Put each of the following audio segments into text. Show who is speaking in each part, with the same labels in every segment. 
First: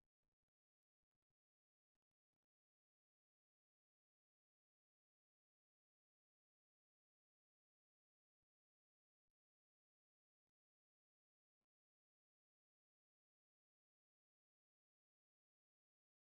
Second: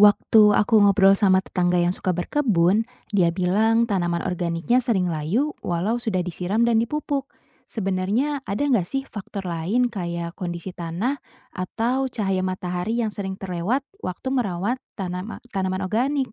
Speaker 1: Waktu aku ngobrol sama tetangga yang suka berkebun, dia bilang tanaman organiknya sering layu walau sudah disiram dan dipupuk. Sebenarnya ada nggak sih faktor lain kayak kondisi tanah atau cahaya matahari yang sering terlewat waktu merawat tanaman organik?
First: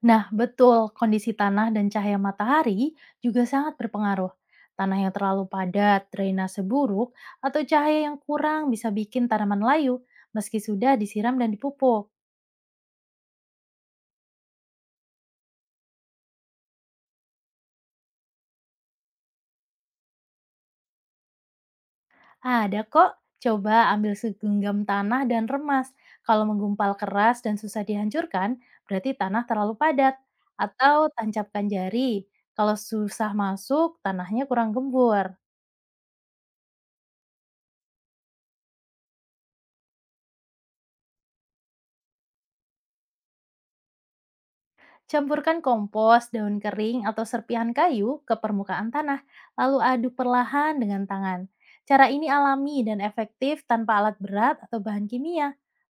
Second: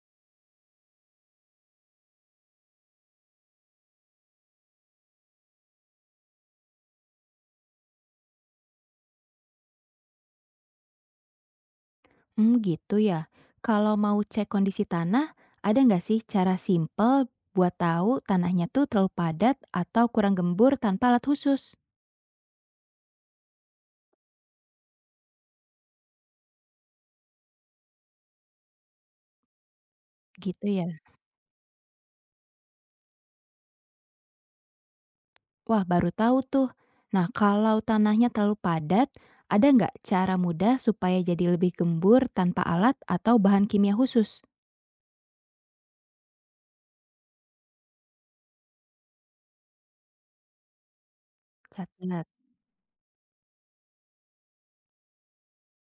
Speaker 2: Nah, betul, kondisi tanah dan cahaya matahari juga sangat berpengaruh. Tanah yang terlalu padat, drainase buruk, atau cahaya yang kurang bisa bikin tanaman layu meski sudah disiram dan dipupuk.
Speaker 1: Hmm, gitu ya. Kalau mau cek kondisi tanah, ada nggak sih cara simple buat tahu tanahnya tuh terlalu padat atau kurang gembur tanpa alat khusus?
Speaker 2: Ada kok, coba ambil segenggam tanah dan remas. Kalau menggumpal keras dan susah dihancurkan, berarti tanah terlalu padat.
Speaker 1: Gitu ya.
Speaker 2: Atau tancapkan jari, kalau susah masuk, tanahnya kurang gembur.
Speaker 1: Wah, baru tahu tuh. Nah, kalau tanahnya terlalu padat, ada nggak cara mudah supaya jadi lebih gembur tanpa alat atau bahan kimia khusus?
Speaker 2: Campurkan kompos, daun kering, atau serpihan kayu ke permukaan tanah, lalu aduk perlahan dengan tangan. Cara ini
Speaker 1: Catat.
Speaker 2: alami dan efektif tanpa alat berat atau bahan kimia.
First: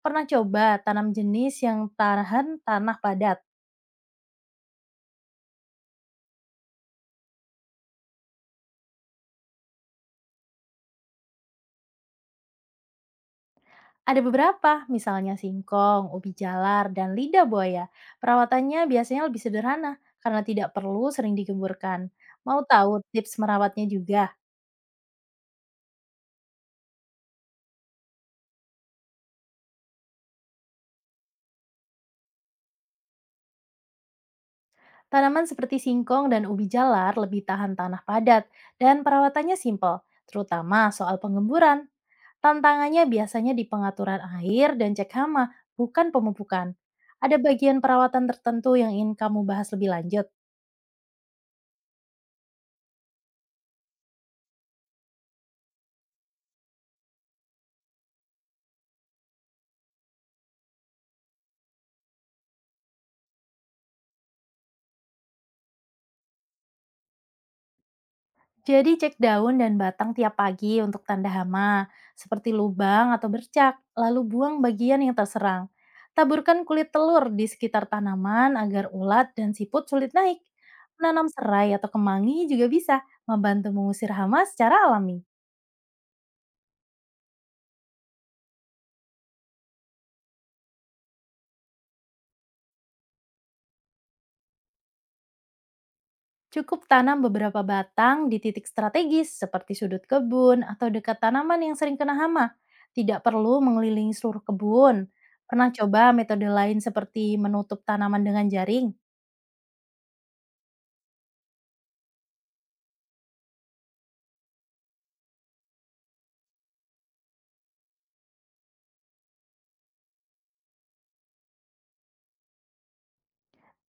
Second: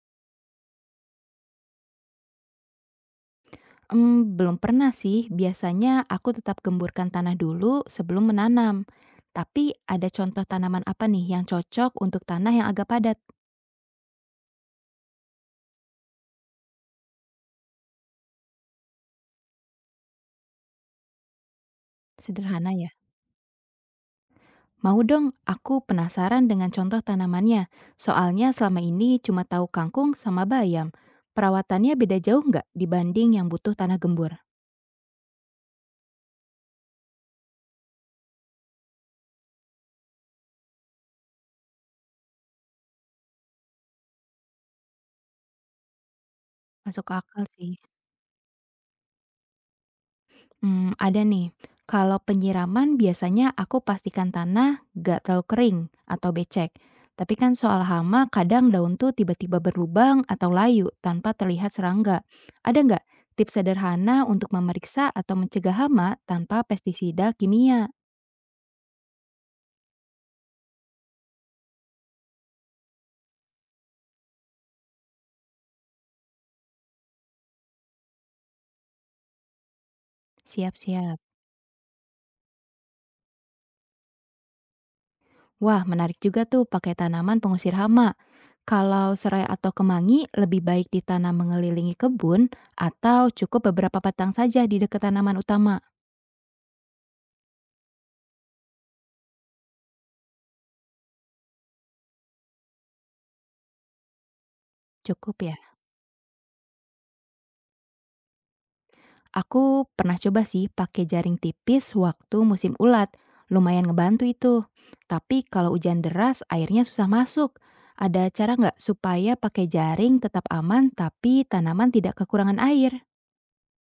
Speaker 2: Pernah coba tanam jenis yang tahan tanah padat?
Speaker 1: Hmm, belum pernah sih. Biasanya aku tetap gemburkan tanah dulu sebelum menanam. Tapi ada contoh tanaman apa nih yang cocok untuk tanah yang agak padat?
Speaker 2: Ada beberapa, misalnya singkong, ubi jalar, dan lidah buaya. Perawatannya biasanya lebih sederhana karena tidak perlu sering digemburkan. Mau
Speaker 1: Sederhana ya.
Speaker 2: tahu tips merawatnya juga?
Speaker 1: Mau dong, aku penasaran dengan contoh tanamannya. Soalnya selama ini cuma tahu kangkung sama bayam. Perawatannya beda jauh nggak dibanding yang butuh tanah gembur?
Speaker 2: Tanaman seperti singkong dan ubi jalar lebih tahan tanah padat dan perawatannya simpel, terutama soal pengemburan. Tantangannya biasanya di pengaturan air dan cek hama, bukan pemupukan.
Speaker 1: Masuk
Speaker 2: Ada
Speaker 1: akal sih.
Speaker 2: bagian perawatan tertentu yang ingin kamu bahas lebih lanjut?
Speaker 1: Hmm, ada nih. Kalau penyiraman biasanya aku pastikan tanah nggak terlalu kering atau becek. Tapi kan soal hama kadang daun tuh tiba-tiba berlubang atau layu tanpa terlihat serangga. Ada nggak tips sederhana untuk memeriksa atau mencegah hama tanpa pestisida kimia?
Speaker 2: Jadi cek daun dan batang tiap pagi untuk tanda hama, seperti lubang atau bercak, lalu buang bagian yang terserang. Taburkan kulit telur di sekitar tanaman agar ulat dan siput sulit naik.
Speaker 1: Siap-siap.
Speaker 2: Menanam serai atau kemangi juga bisa membantu mengusir hama secara alami.
Speaker 1: Wah, menarik juga tuh pakai tanaman pengusir hama. Kalau serai atau kemangi lebih baik ditanam mengelilingi kebun atau cukup beberapa batang saja di dekat tanaman utama.
Speaker 2: Cukup tanam beberapa batang di titik strategis seperti sudut kebun atau dekat tanaman yang sering kena hama. Tidak perlu mengelilingi seluruh kebun.
Speaker 1: Cukup ya?
Speaker 2: Pernah coba metode lain seperti menutup tanaman dengan jaring?
Speaker 1: Aku pernah coba sih pakai jaring tipis waktu musim ulat. Lumayan ngebantu itu. Tapi kalau hujan deras airnya susah masuk. Ada cara nggak supaya pakai jaring tetap aman tapi tanaman tidak kekurangan air?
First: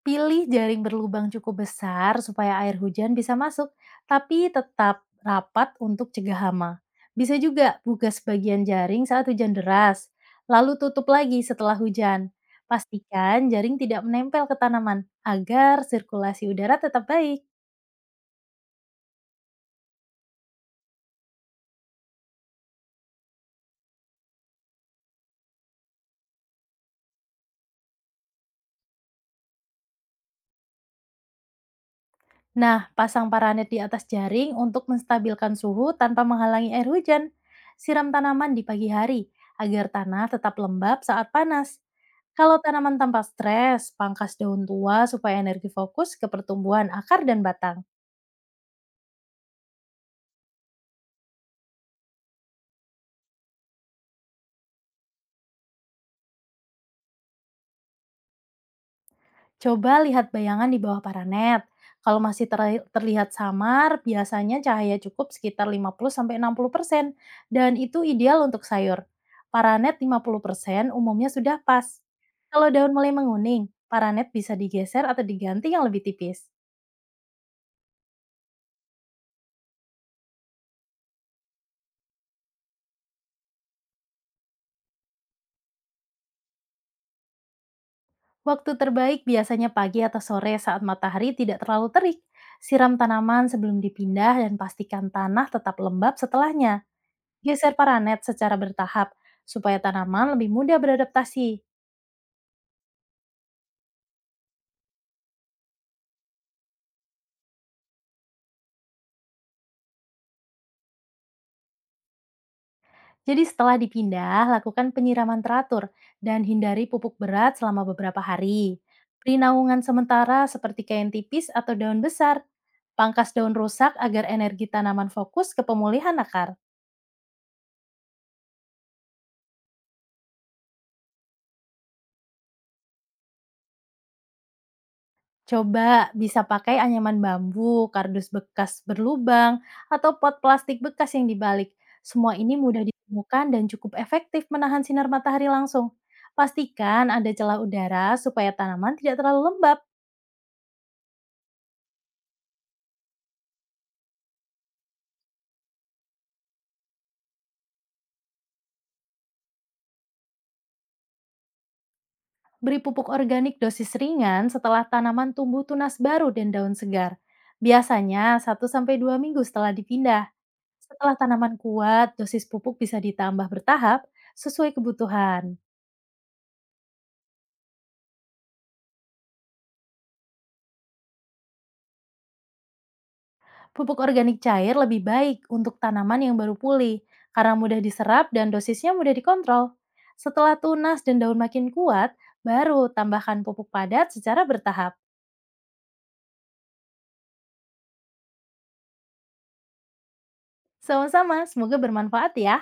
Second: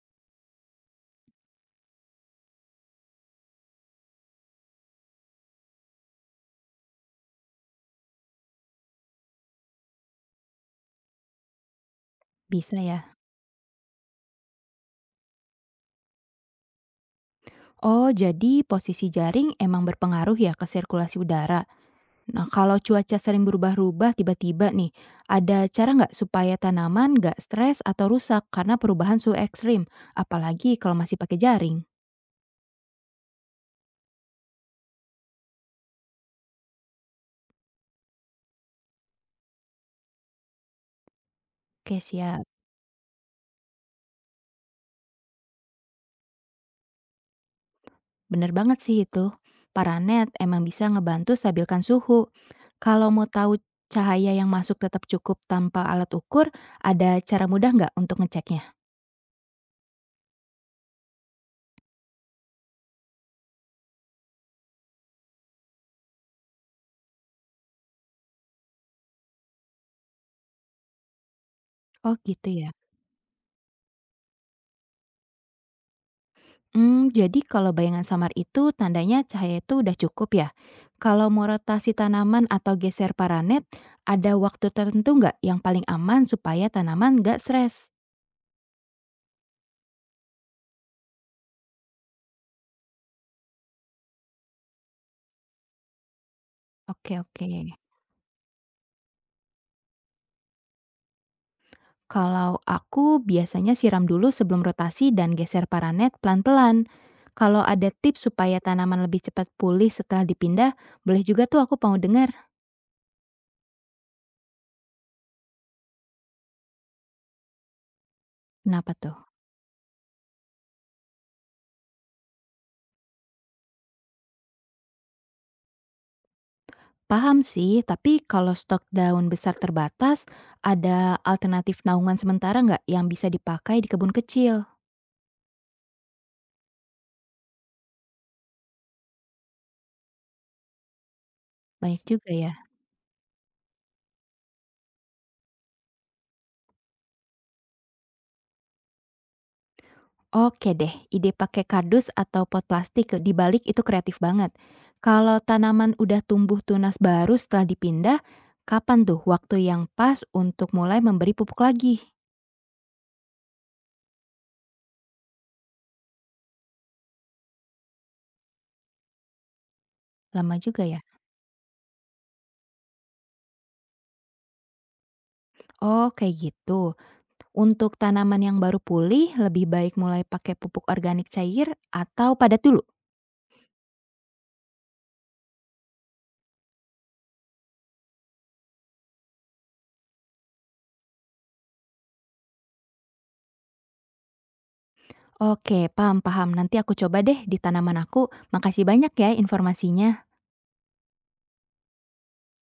Speaker 2: Pilih jaring berlubang cukup besar supaya air hujan bisa masuk, tapi tetap rapat untuk cegah hama. Bisa juga buka sebagian jaring saat hujan deras, lalu tutup lagi setelah hujan.
Speaker 1: Bisa ya?
Speaker 2: Pastikan jaring tidak menempel ke tanaman agar sirkulasi udara tetap baik.
Speaker 1: Oh, jadi posisi jaring emang berpengaruh ya ke sirkulasi udara. Nah, kalau cuaca sering berubah-ubah tiba-tiba nih, ada cara nggak supaya tanaman nggak stres atau rusak karena perubahan suhu ekstrim? Apalagi kalau masih pakai jaring.
Speaker 2: Nah, pasang paranet di atas jaring untuk menstabilkan suhu tanpa menghalangi air hujan. Siram tanaman di pagi hari agar tanah tetap lembab saat panas.
Speaker 1: Oke, siap.
Speaker 2: Kalau tanaman tanpa stres, pangkas daun tua supaya energi fokus ke pertumbuhan akar dan batang.
Speaker 1: Bener banget sih itu. Paranet emang bisa ngebantu stabilkan suhu. Kalau mau tahu cahaya yang masuk tetap cukup tanpa alat ukur, ada cara mudah nggak untuk ngeceknya?
Speaker 2: Coba lihat bayangan di bawah paranet. Kalau masih terlihat samar, biasanya cahaya cukup sekitar 50-60% dan itu ideal untuk sayur. Paranet 50% umumnya sudah pas.
Speaker 1: Oh, gitu ya.
Speaker 2: Kalau daun mulai menguning, paranet bisa digeser atau diganti yang lebih tipis.
Speaker 1: Mmm, jadi kalau bayangan samar itu tandanya cahaya itu udah cukup ya? Kalau mau rotasi tanaman atau geser paranet, ada waktu tertentu nggak yang paling aman supaya tanaman nggak stres?
Speaker 2: Waktu terbaik biasanya pagi atau sore saat matahari tidak terlalu terik. Siram tanaman sebelum dipindah dan pastikan tanah tetap lembab setelahnya.
Speaker 1: Oke, oke.
Speaker 2: Geser paranet secara bertahap supaya tanaman lebih mudah beradaptasi.
Speaker 1: Kalau aku biasanya siram dulu sebelum rotasi dan geser paranet pelan-pelan. Kalau ada tips supaya tanaman lebih cepat pulih setelah dipindah, boleh juga tuh aku mau dengar.
Speaker 2: Jadi setelah dipindah, lakukan penyiraman teratur dan hindari pupuk berat selama beberapa hari.
Speaker 1: Kenapa tuh?
Speaker 2: Beri naungan sementara seperti kain tipis atau daun besar. Pangkas daun rusak agar energi tanaman fokus ke pemulihan akar.
Speaker 1: Paham sih, tapi kalau stok daun besar terbatas, ada alternatif naungan sementara nggak yang bisa dipakai di kebun kecil?
Speaker 2: Coba bisa pakai anyaman bambu, kardus bekas berlubang, atau pot plastik bekas yang dibalik.
Speaker 1: Banyak juga
Speaker 2: Semua
Speaker 1: ya.
Speaker 2: ini mudah ditemukan dan cukup efektif menahan sinar matahari langsung. Pastikan ada celah udara supaya tanaman tidak terlalu lembab.
Speaker 1: Oke deh, ide pakai kardus atau pot plastik di balik itu kreatif banget. Kalau tanaman udah tumbuh tunas baru setelah dipindah, kapan tuh waktu yang pas untuk mulai memberi pupuk lagi?
Speaker 2: Beri pupuk organik dosis ringan setelah tanaman tumbuh tunas baru dan daun segar. Biasanya 1 sampai 2 minggu setelah dipindah.
Speaker 1: Lama juga ya.
Speaker 2: Setelah tanaman kuat, dosis pupuk bisa ditambah bertahap sesuai kebutuhan.
Speaker 1: Oh, kayak gitu. Untuk tanaman yang baru pulih, lebih baik mulai pakai pupuk organik cair atau padat dulu?
Speaker 2: Pupuk organik cair lebih baik untuk tanaman yang baru pulih karena mudah diserap dan dosisnya mudah dikontrol. Setelah tunas dan daun makin kuat, baru tambahkan pupuk padat secara bertahap.
Speaker 1: Oke, paham paham. Nanti aku coba deh di tanaman aku. Makasih banyak ya informasinya.
Speaker 2: Sama-sama, semoga bermanfaat ya.